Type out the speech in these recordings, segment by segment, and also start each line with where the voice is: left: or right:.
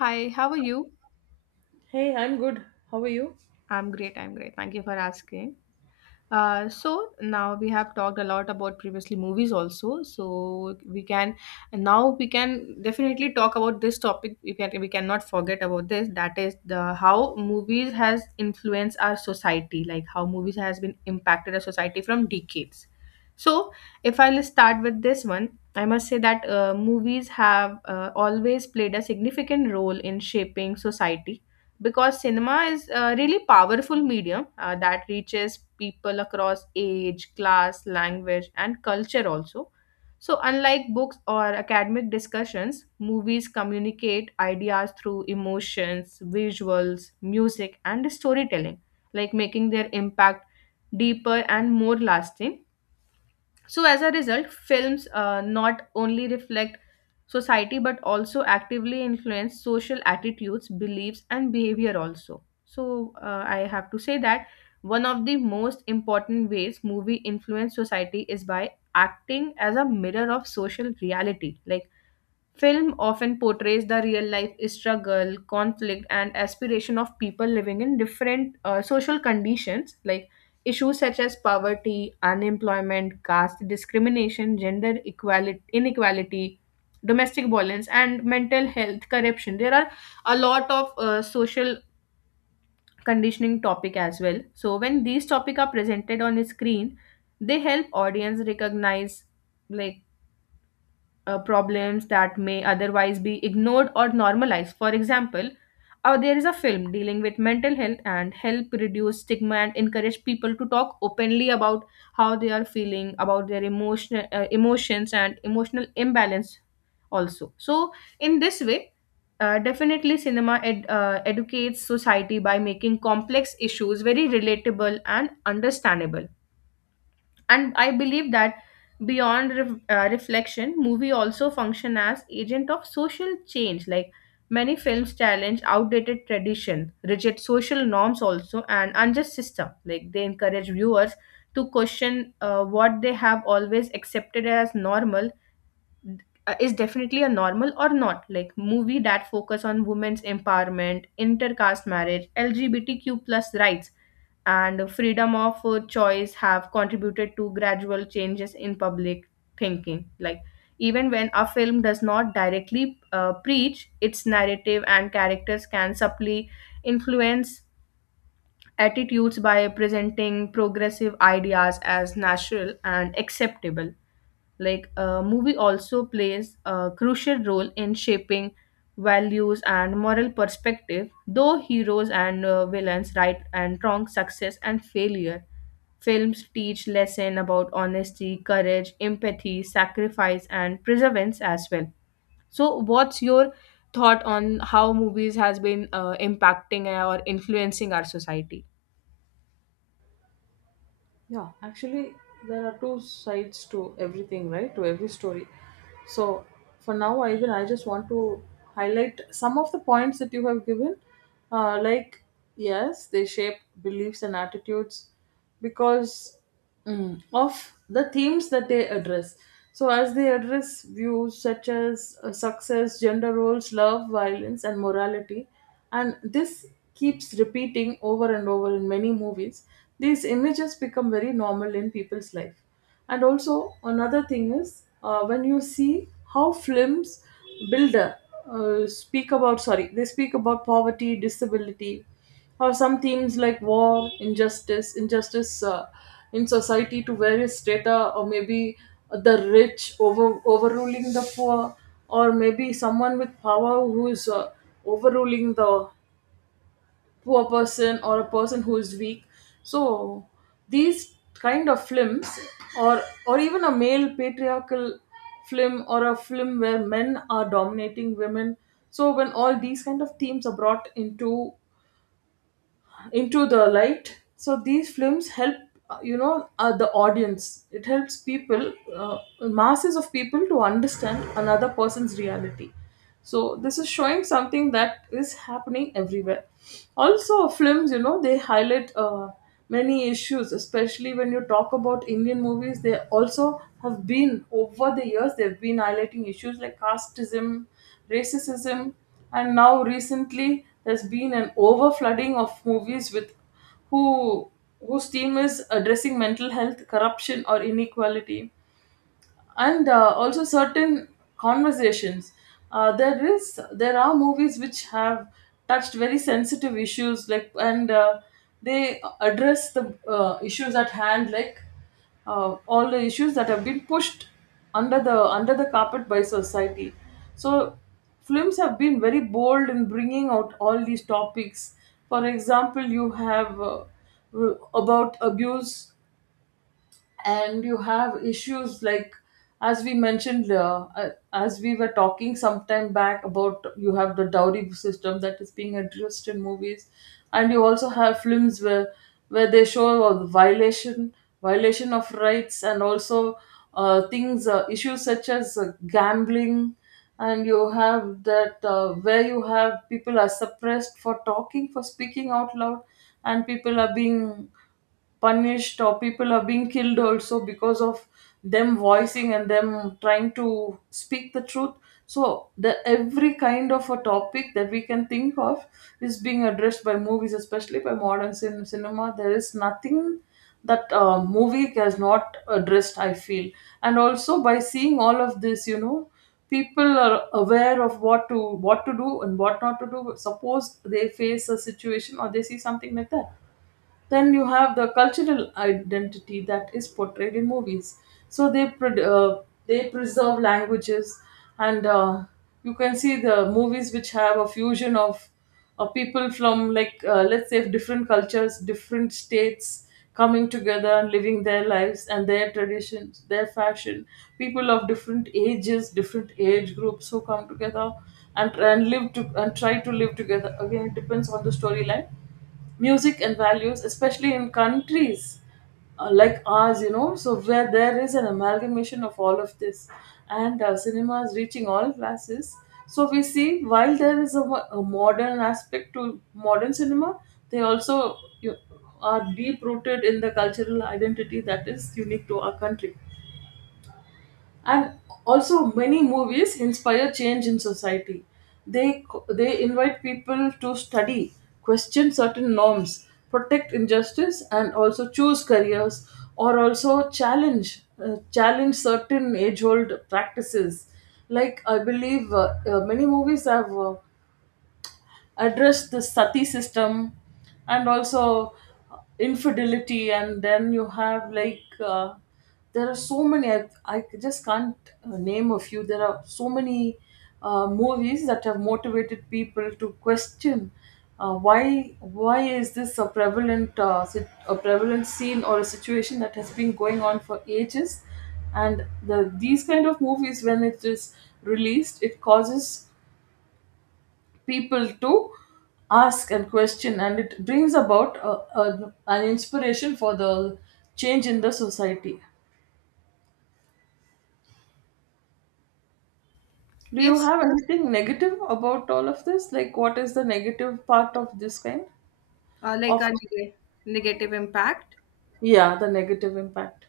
left: Hi, how are you?
right: Hey, I'm good. How are you?
left: I'm great, I'm great. Thank you for asking. So now we have talked a lot about previously movies also. We can definitely talk about this topic. We cannot forget about this. That is the how movies has influenced our society, like how movies has been impacted our society from decades. So if I'll start with this one, I must say that movies have always played a significant role in shaping society because cinema is a really powerful medium that reaches people across age, class, language, and culture also. So, unlike books or academic discussions, movies communicate ideas through emotions, visuals, music, and storytelling, like making their impact deeper and more lasting. So, as a result, films not only reflect society but also actively influence social attitudes, beliefs, and behavior, also. So, I have to say that one of the most important ways movie influence society is by acting as a mirror of social reality. Like, film often portrays the real life struggle, conflict, and aspiration of people living in different social conditions, like issues such as poverty, unemployment, caste discrimination, gender equality, inequality, domestic violence, and mental health corruption. There are a lot of social conditioning topic as well. So when these topic are presented on a screen, they help audience recognize, like, problems that may otherwise be ignored or normalized. For example, there is a film dealing with mental health and help reduce stigma and encourage people to talk openly about how they are feeling, about their emotional emotions and emotional imbalance also. So in this way, definitely educates society by making complex issues very relatable and understandable, and I believe that beyond reflection movie also function as agent of social change, like many films challenge outdated tradition, rigid social norms also, and unjust system, like they encourage viewers to question what they have always accepted as normal, is definitely a normal or not, like movie that focus on women's empowerment, intercaste marriage, LGBTQ plus rights, and freedom of choice have contributed to gradual changes in public thinking. Like, even when a film does not directly preach, its narrative and characters can subtly influence attitudes by presenting progressive ideas as natural and acceptable. Like, a movie also plays a crucial role in shaping values and moral perspective, though heroes and villains, right and wrong, success and failure. Films teach lesson about honesty, courage, empathy, sacrifice, and perseverance as well. So, what's your thought on how movies has been impacting or influencing our society?
right: Yeah. Actually, there are two sides to everything, right? To every story. So, for now, even I just want to highlight some of the points that you have given. Like, yes, they shape beliefs and attitudes because of the themes that they address. So, as they address views such as success, gender roles, love, violence, and morality, and this keeps repeating over and over in many movies, these images become very normal in people's life. And also, another thing is when you see how films builder, a, speak about, sorry, they speak about poverty, disability, or some themes like war, injustice, in society to various strata, or maybe the rich overruling the poor, or maybe someone with power who is overruling the poor person or a person who is weak. So these kind of films, or or even a male patriarchal film or a film where men are dominating women. So when all these kind of themes are brought into the light, so these films help the audience, it helps people masses of people to understand another person's reality. So this is showing something that is happening everywhere. Also, films, they highlight many issues, especially when you talk about Indian movies. They also have been, over the years, they've been highlighting issues like casteism, racism. And now recently there's been an overflooding of movies with who whose theme is addressing mental health, corruption, or inequality. And also certain conversations, there are movies which have touched very sensitive issues, like, and they address the issues at hand, like all the issues that have been pushed under the carpet by society. So films have been very bold in bringing out all these topics. For example, you have about abuse, and you have issues like, as we mentioned, as we were talking sometime back about, you have the dowry system that is being addressed in movies. And you also have films where they show violation of rights, and also things issues such as gambling. And you have that, where you have people are suppressed for speaking out loud, and people are being punished or people are being killed also because of them voicing and them trying to speak the truth. So the every kind of a topic that we can think of is being addressed by movies, especially by modern cinema. There is nothing that movie has not addressed, I feel. And also, by seeing all of this, people are aware of what to do and what not to do, suppose they face a situation or they see something like that. Then you have the cultural identity that is portrayed in movies. So they preserve languages, and you can see the movies which have a fusion of people from, like, let's say, different cultures, different states coming together and living their lives and their traditions, their fashion. People of different ages, different age groups who come together and live to and try to live together. Again, it depends on the storyline, music and values, especially in countries like ours, so where there is an amalgamation of all of this. And cinema is reaching all classes. So we see, while there is a modern aspect to modern cinema, they also are deep rooted in the cultural identity that is unique to our country. And also, many movies inspire change in society. They they invite people to study, question certain norms, protect injustice, and also choose careers, or also challenge certain age old practices. Like, I believe, many movies have address the sati system, and also infidelity. And then you have, like, there are so many. I just can't name a few. There are so many movies that have motivated people to question why is this a prevalent scene or a situation that has been going on for ages. And these kind of movies, when it is released, it causes people to ask and question, and it brings about an inspiration for the change in the society. Do you
left: Yes,
right: have anything negative about all of this, like what is the negative part of this kind
left: uh, like
right: of?
left: a neg- negative impact.
right: Yeah, the negative impact.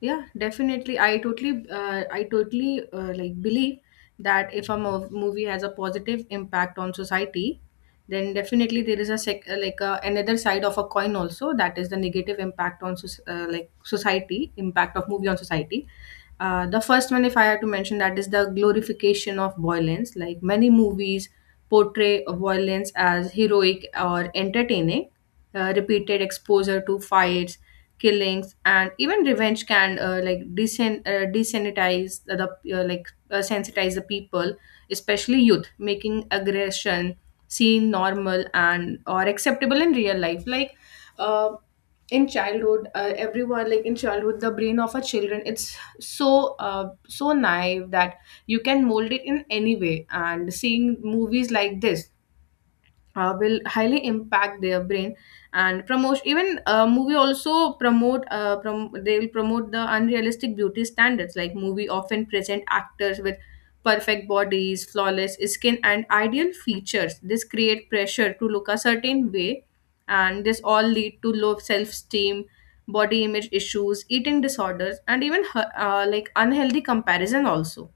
left: Yeah, definitely. I totally like believe that if a movie has a positive impact on society, then definitely there is a like, another side of a coin also, that is the negative impact on like society, impact of movie on society. The first one, if I had to mention, that is the glorification of violence. Like, many movies portray violence as heroic or entertaining. Repeated exposure to fights, killings, and even revenge can like desanitize the like, sensitize the people, especially youth, making aggression seem normal and or acceptable in real life. Like, uh, in childhood, everyone, like in childhood, the brain of a children, it's so, so naive that you can mold it in any way, and seeing movies like this will highly impact their brain and promote. Even movie also promote, they will promote the unrealistic beauty standards. Like, movie often present actors with perfect bodies, flawless skin, and ideal features. This create pressure to look a certain way, and this all lead to low self-esteem, body image issues, eating disorders, and even like unhealthy comparison also.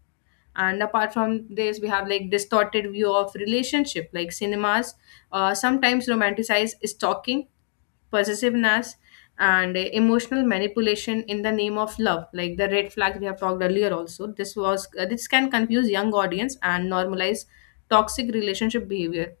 left: And apart from this, we have like distorted view of relationship, like cinemas sometimes romanticize stalking, possessiveness, and emotional manipulation in the name of love, like the red flag we have talked earlier also. This can confuse young audience and normalize toxic relationship behavior.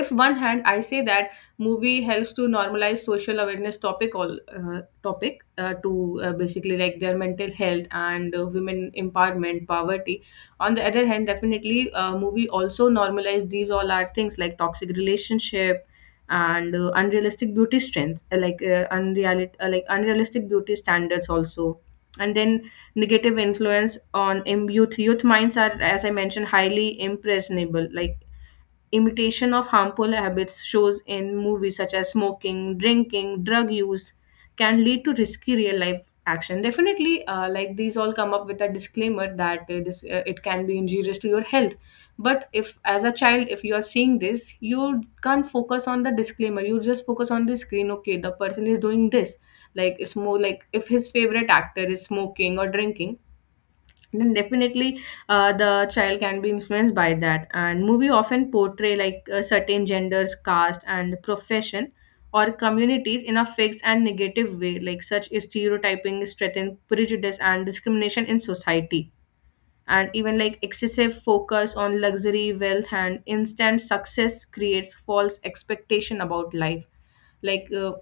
left: If one hand I say that movie helps to normalize social awareness topic, all topic, to basically, like, their mental health and women empowerment, poverty, on the other hand, definitely movie also normalize these all are things like toxic relationship, and unrealistic beauty strengths, like, unreal like unrealistic beauty standards also. And then negative influence on youth. Youth minds are, as I mentioned, highly impressionable, like imitation of harmful habits shows in movies such as smoking, drinking, drug use can lead to risky real life action. Definitely, like these all come up with a disclaimer that it is it can be injurious to your health. But if as a child, if you are seeing this, you can't focus on the disclaimer. You just focus on the screen. Okay, the person is doing this. Like, it's more like if his favorite actor is smoking or drinking, then definitely the child can be influenced by that. And movie often portray, like, certain genders, caste, and profession or communities in a fixed and negative way, like such stereotyping strengthen prejudice and discrimination in society. And even, like, excessive focus on luxury, wealth, and instant success creates false expectation about life, like,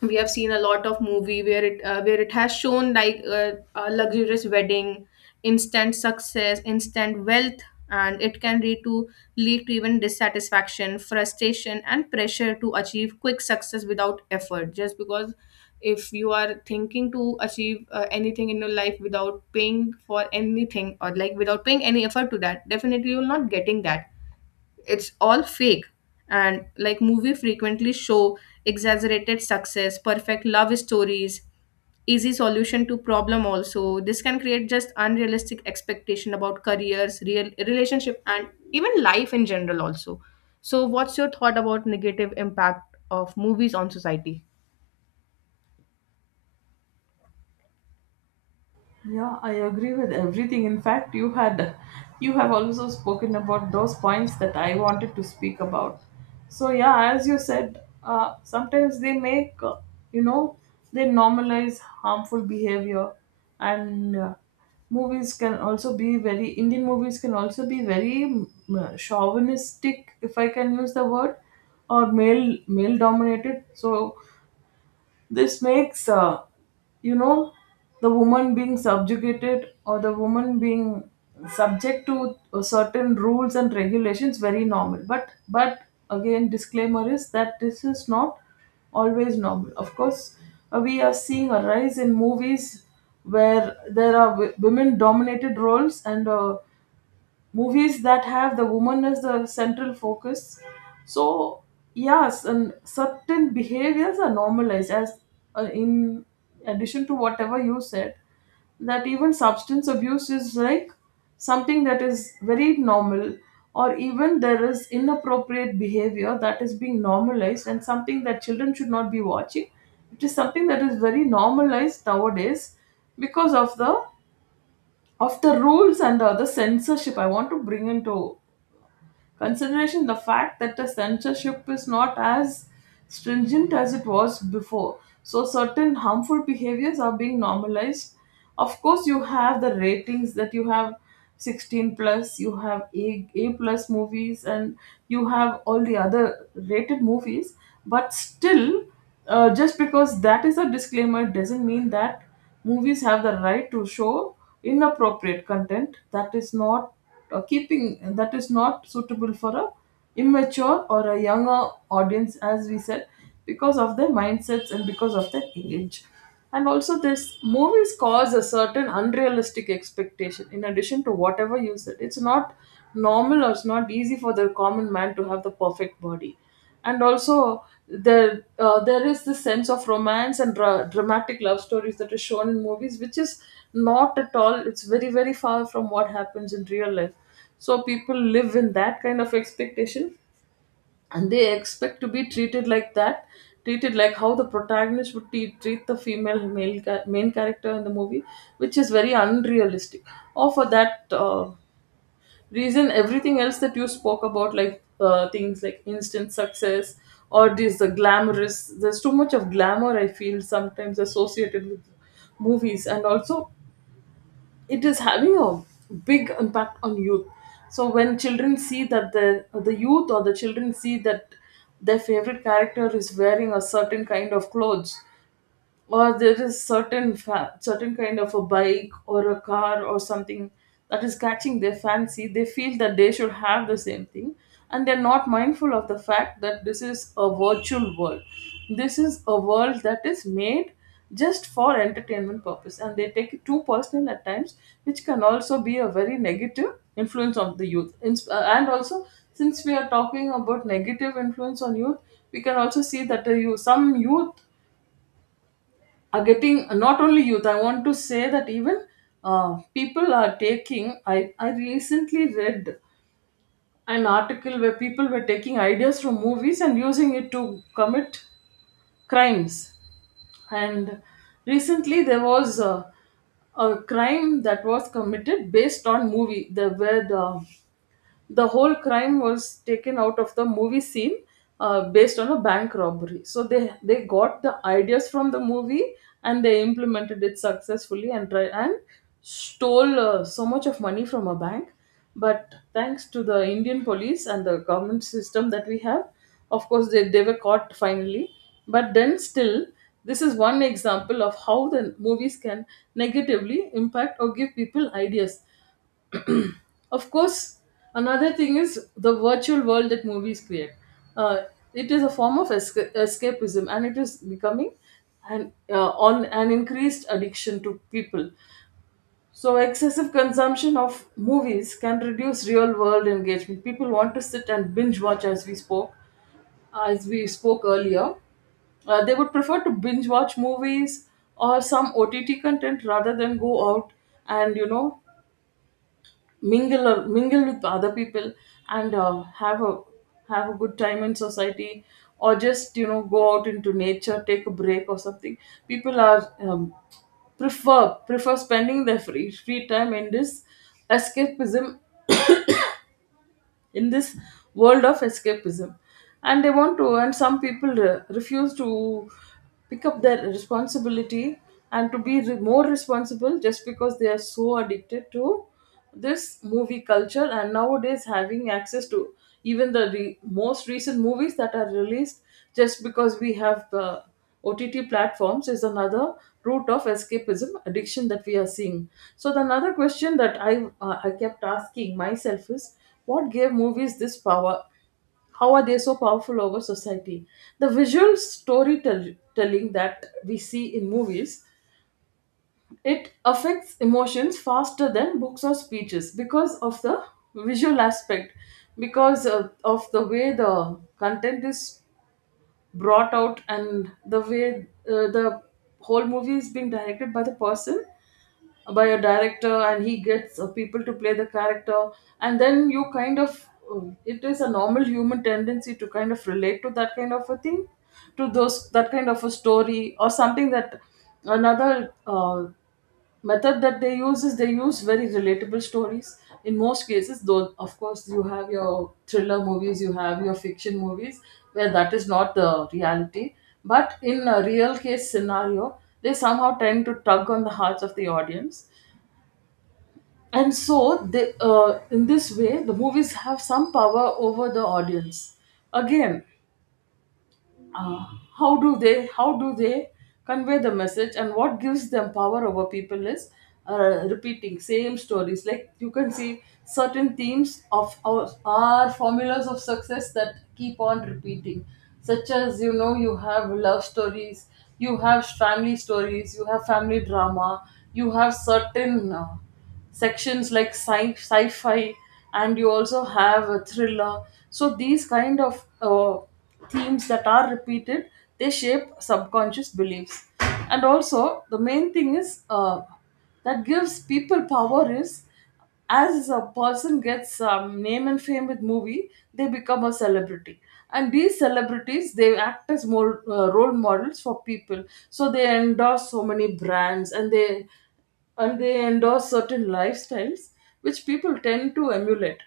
left: we have seen a lot of movie where it has shown, like, a luxurious wedding, instant success, instant wealth, and it can lead to even dissatisfaction, frustration, and pressure to achieve quick success without effort, just because if you are thinking to achieve anything in your life without paying for anything, or like without paying any effort to that, definitely you're not getting that. It's all fake. And like movie frequently show exaggerated success, perfect love stories, easy solution to problem also. This can create just unrealistic expectation about careers, real relationship, and even life in general also. So what's your thought about negative impact of movies on society?
right: Yeah, I agree with everything. In fact, you have also spoken about those points that I wanted to speak about. So yeah, as you said, sometimes they make you know they normalize harmful behavior. And movies can also be very Indian movies can also be very chauvinistic, if I can use the word, or male dominated. So this makes, you know, the woman being subjugated, or the woman being subject to certain rules and regulations very normal. But again, disclaimer is that this is not always normal. Of course, we are seeing a rise in movies where there are women dominated roles, and movies that have the woman as the central focus. So yes, and certain behaviors are normalized, as in addition to whatever you said, that even substance abuse is like something that is very normal. Or even there is inappropriate behavior that is being normalized, and something that children should not be watching, it is something that is very normalized nowadays, because of the rules, and the censorship. I want to bring into consideration the fact that the censorship is not as stringent as it was before. So certain harmful behaviors are being normalized. Of course, you have the ratings that you have: 16 plus, you have A plus movies, and you have all the other rated movies. But still, just because that is a disclaimer doesn't mean that movies have the right to show inappropriate content that is not suitable for a immature or a younger audience, as we said, because of their mindsets and because of their age. And also this movies cause a certain unrealistic expectation, in addition to whatever you said. It's not normal, or it's not easy for the common man to have the perfect body. And also there is this sense of romance and dramatic love stories that is shown in movies, which is not at all, it's very, very far from what happens in real life. So people live in that kind of expectation, and they expect to be treated like that, treated like how the protagonist would treat the main character in the movie, which is very unrealistic. Or for that reason, everything else that you spoke about, like things like instant success, or this the glamorous there's too much of glamour, I feel, sometimes associated with movies. And also, it is having a big impact on youth. So when children see that the youth, or the children see that their favorite character is wearing a certain kind of clothes, or there is certain kind of a bike or a car or something that is catching their fancy, they feel that they should have the same thing. And they're not mindful of the fact that this is a virtual world. This is a world that is made just for entertainment purpose, and they take it too personal at times, which can also be a very negative influence on the youth. And also, since we are talking about negative influence on youth, we can also see that the youth, some youth are getting, not only youth, I want to say that even people are taking. I recently read an article where people were taking ideas from movies and using it to commit crimes. And recently there was a crime that was committed based on movie, the where the whole crime was taken out of the movie scene, based on a bank robbery. So they got the ideas from the movie, and they implemented it successfully, and stole so much of money from a bank. But thanks to the Indian police and the government system that we have, of course they were caught finally. But then still, this is one example of how the movies can negatively impact or give people ideas. Of course, another thing is the virtual world that movies create. uh, it is a form of escapism, and it is becoming an on an increased addiction to people. So excessive consumption of movies can reduce real world engagement. People want to sit and binge watch, as we spoke earlier, they would prefer to binge watch movies or some OTT content rather than go out, and mingle with other people, and have a good time in society, or just go out into nature, take a break or something. People are prefer spending their free time in this escapism, in this world of escapism. And they want to, and some people refuse to pick up their responsibility and to be more responsible, just because they are so addicted to this movie culture. And nowadays, having access to even the most recent movies that are released, just because we have the OTT platforms, is another route of escapism addiction that we are seeing. So the another question that I I kept asking myself is, what gave movies this power? How are they so powerful over society? The visual storytelling that we see in movies, it affects emotions faster than books or speeches because of the visual aspect, because of the way the content is brought out, and the way the whole movie is being directed by the person, by a director, and he gets people to play the character. And then you kind of it is a normal human tendency to kind of relate to that kind of a thing, to those, that kind of a story or something. That another method that they use is, they use very relatable stories in most cases, though of course you have your thriller movies, you have your fiction movies, where that is not the reality. But in a real case scenario, they somehow tend to tug on the hearts of the audience, and so they, in this way the movies have some power over the audience. Again, uh, how do they convey the message, and what gives them power over people is repeating same stories. Like you can see certain themes of our formulas of success that keep on repeating, such as, you know, you have love stories, you have family stories, you have family drama, you have certain sections like sci-fi, and you also have a thriller. So these kind of themes that are repeated, they shape subconscious beliefs. And also the main thing is, that gives people power is, as a person gets name and fame with movie, they become a celebrity, and these celebrities, they act as more role models for people. So they endorse so many brands, and they endorse certain lifestyles, which people tend to emulate.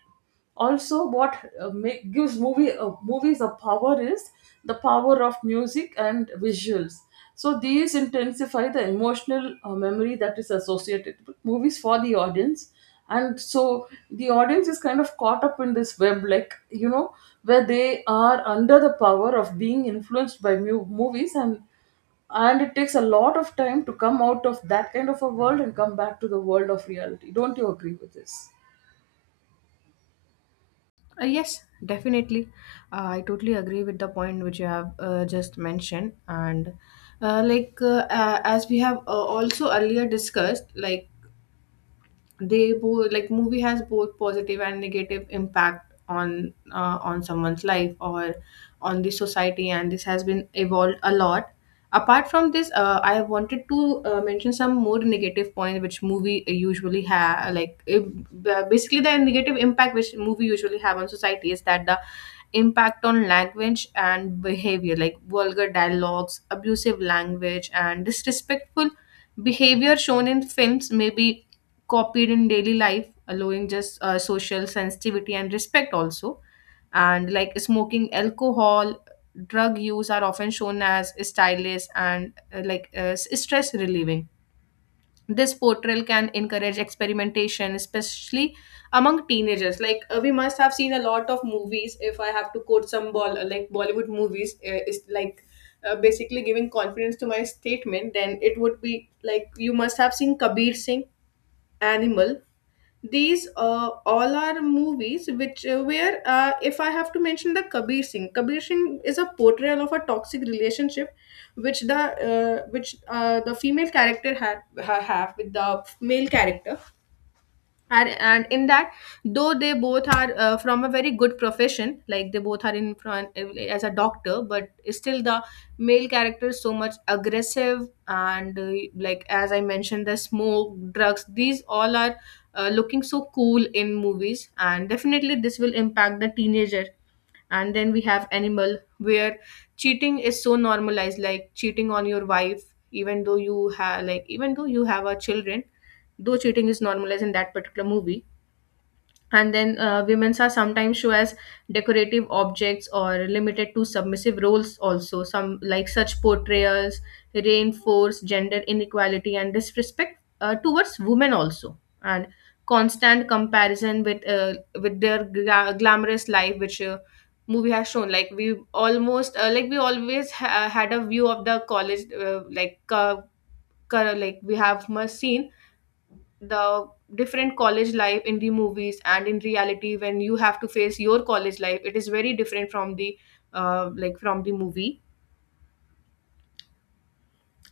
right: Also what gives movies a power is the power of music and visuals. So these intensify the emotional memory that is associated with movies for the audience. And so the audience is kind of caught up in this web, like, you know, where they are under the power of being influenced by movies, and it takes a lot of time to come out of that kind of a world and come back to the world of reality. Don't you agree with this?
left: Yes, definitely. I totally agree with the point which you have just mentioned. And as we have also earlier discussed, like they both, like movie has both positive and negative impact on someone's life or on the society, and this has been evolved a lot. Apart from this, I wanted to mention some more negative points which movie usually have, like it, basically the negative impact which movie usually have on society is that the impact on language and behavior, like vulgar dialogues, abusive language, and disrespectful behavior shown in films may be copied in daily life, allowing just social sensitivity and respect also. And like smoking, alcohol, drug use are often shown as stylish and like, stress relieving. This portrayal can encourage experimentation, especially among teenagers. Like, we must have seen a lot of movies. If I have to quote some ball, like Bollywood movies, is like basically giving confidence to my statement. Then it would be like you must have seen Kabir Singh, Animal. These all are movies which where if I have to mention the Kabir Singh, Kabir Singh is a portrayal of a toxic relationship which the female character have with the male character. And in that, though they both are from a very good profession, like they both are in front as a doctor, but still the male character is so much aggressive, and like as I mentioned, the smoke, drugs, these all are looking so cool in movies, and definitely this will impact the teenager. And then we have Animal, where cheating is so normalized, like cheating on your wife, even though you have like, even though you have a children, though cheating is normalized in that particular movie. And then women's are sometimes shown as decorative objects or limited to submissive roles also. Some, like such portrayals reinforce gender inequality and disrespect towards women also. And constant comparison with their glamorous life which movie has shown, like we almost like we always had a view of the college like like we have must seen the different college life in the movies, and in reality when you have to face your college life, it is very different from the like from the movie.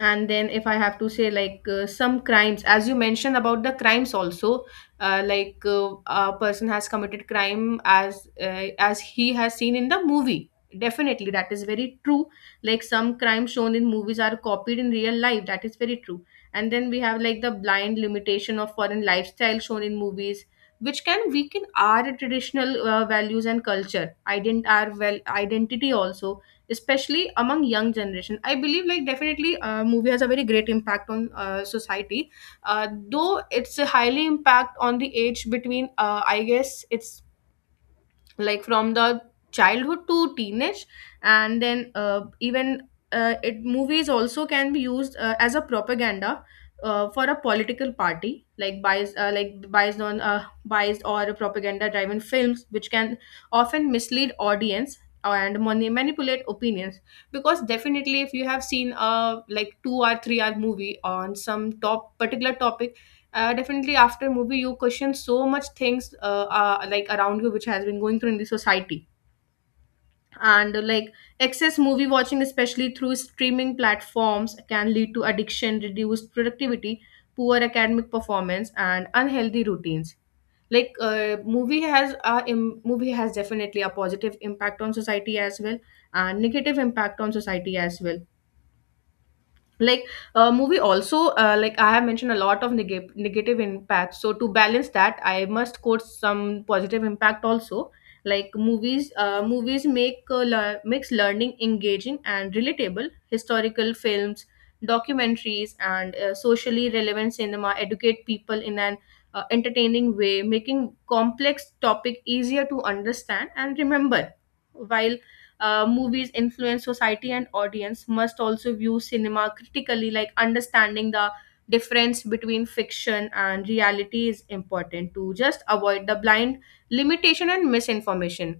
left: And then if I have to say, like, some crimes, as you mentioned about the crimes also, like, a person has committed crime as he has seen in the movie. Definitely that is very true. Like some crimes shown in movies are copied in real life That is very true. And then we have like the blind limitation of foreign lifestyle shown in movies which can weaken our traditional values and culture our well identity also, especially among young generation. I believe like definitely movie has a very great impact on society. Though it's a highly impact on the age between I guess it's like from the childhood to teenage. And then even it movies also can be used as a propaganda for a political party, like biased on biased or propaganda driven films which can often mislead audience and manipulate opinions. Because definitely if you have seen a like 2 or 3-hour movie on some top particular topic, definitely, after movie, you question so much things like around you, which has been going through in the society. And like excess movie watching, especially through streaming platforms, can lead to addiction, reduced productivity, poor academic performance, and unhealthy routines. Like movie has definitely a positive impact on society as well, and negative impact on society as well. Like a movie also, like I have mentioned a lot of negative impacts, so to balance that I must quote some positive impact also. Like movies make makes learning engaging and relatable. Historical films, documentaries, and socially relevant cinema educate people in an entertaining way, making complex topic easier to understand and remember. While movies influence society and audience must also view cinema critically, like understanding the difference between fiction and reality is important to just avoid the blind limitation and misinformation.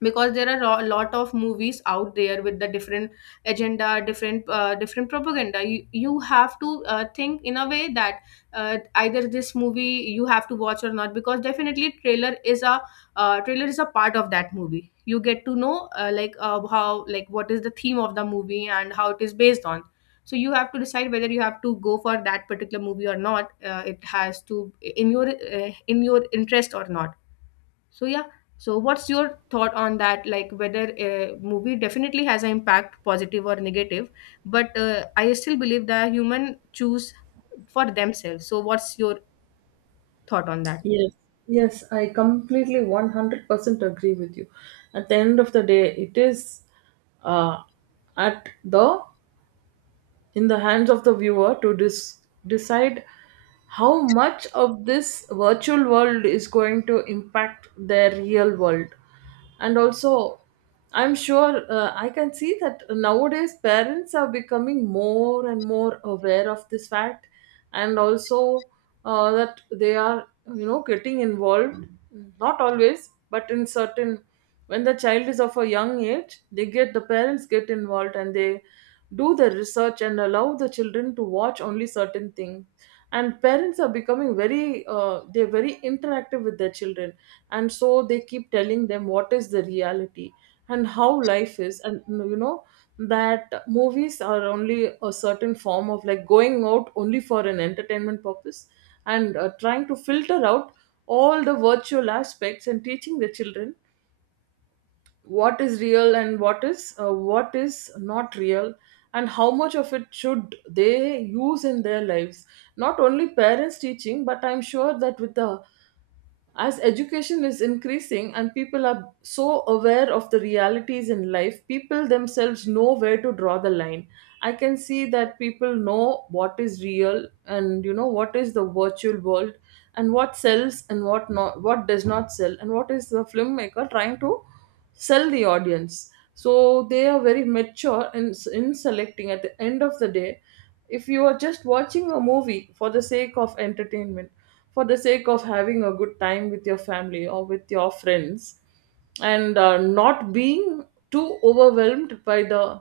left: Because there are a lot of movies out there with the different agenda, different different propaganda. You have to think in a way that, either this movie you have to watch or not. Because definitely trailer is a part of that movie. You get to know, like how like what is the theme of the movie and how it is based on. So you have to decide whether you have to go for that particular movie or not, it has to in your interest or not. So yeah, so what's your thought on that? Like whether a movie definitely has an impact, positive or negative, but I still believe that human choose for themselves. So what's your thought on that?
right: Yes, yes, I completely 100% agree with you. At the end of the day, it is, uh, at the in the hands of the viewer to decide how much of this virtual world is going to impact their real world. And also, I'm sure I can see that nowadays parents are becoming more and more aware of this fact. And also that they are, getting involved, not always, but in certain, when the child is of a young age, they get, the parents get involved, and they do the research and allow the children to watch only certain things. And parents are becoming very, they're very interactive with their children, and so they keep telling them what is the reality and how life is, and, you know that movies are only a certain form of, like, going out only for an entertainment purpose, and trying to filter out all the virtual aspects, and teaching the children what is real and what is not real, and how much of it should they use in their lives. Not only parents teaching, but I'm sure that with the, as education is increasing and people are so aware of the realities in life, people themselves know where to draw the line. I can see that people know what is real, and you know what is the virtual world, and what sells and what not, what does not sell, and what is the filmmaker trying to sell the audience. So they are very mature in selecting. At the end of the day, if you are just watching a movie for the sake of entertainment, for the sake of having a good time with your family or with your friends, and not being too overwhelmed by the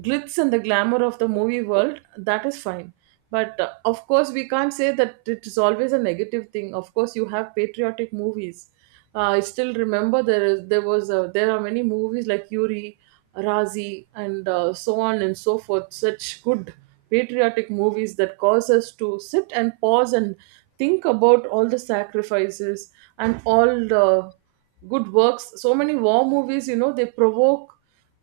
right: glitz and the glamour of the movie world, that is fine. But of course, we can't say that it is always a negative thing. Of course you have patriotic movies. I still remember, there is, there are many movies like Yuri, Razi, and so on and so forth. Such good patriotic movies that cause us to sit and pause and think about all the sacrifices and all the good works. So many war movies, they provoke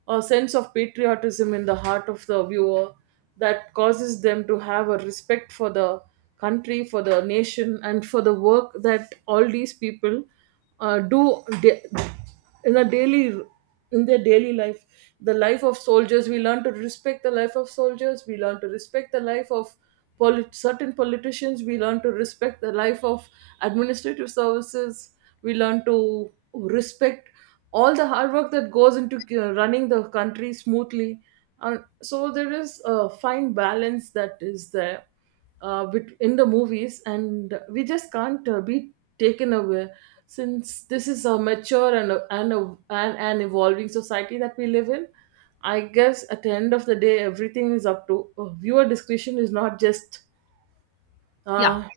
right: a sense of patriotism in the heart of the viewer, that causes them to have a respect for the country, for the nation, and for the work that all these people do, in the daily in their daily life. The life of soldiers, we learn to respect the life of soldiers. We learn to respect the life of certain politicians. We learn to respect the life of administrative services. We learn to respect all the hard work that goes into running the country smoothly. And so there is a fine balance that is there, in the movies, and we just can't, be taken away, since this is a mature and an evolving society that we live in. I guess at the end of the day, everything is up to viewer discretion. Is not just
left: Yeah.
right: uh,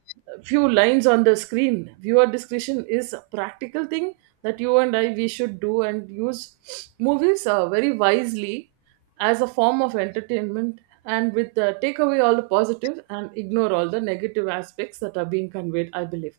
right: few lines on the screen. Viewer discretion is a practical thing, that you and I we should do, and use movies very wisely, as a form of entertainment, and with take away all the positive and ignore all the negative aspects that are being conveyed, I believe.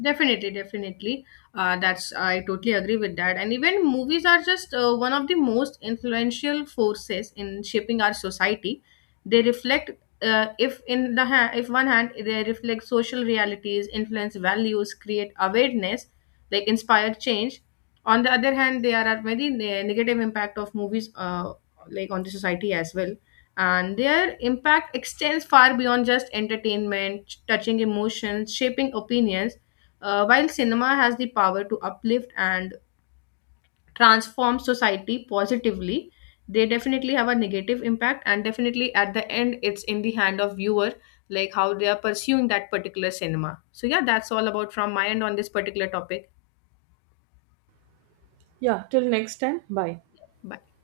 left: Definitely, definitely. That's I totally agree with that. And even movies are just one of the most influential forces in shaping our society. They reflect, if one hand they reflect social realities, influence values, create awareness, like inspire change. On the other hand, there are very negative impact of movies, like on the society as well, and their impact extends far beyond just entertainment, touching emotions, shaping opinions. While cinema has the power to uplift and transform society positively, they definitely have a negative impact, and definitely at the end, it's in the hand of viewer, like how they are pursuing that particular cinema. So yeah, that's all about from my end on this particular topic.
right: Yeah. Till next time. Bye.
left: Bye.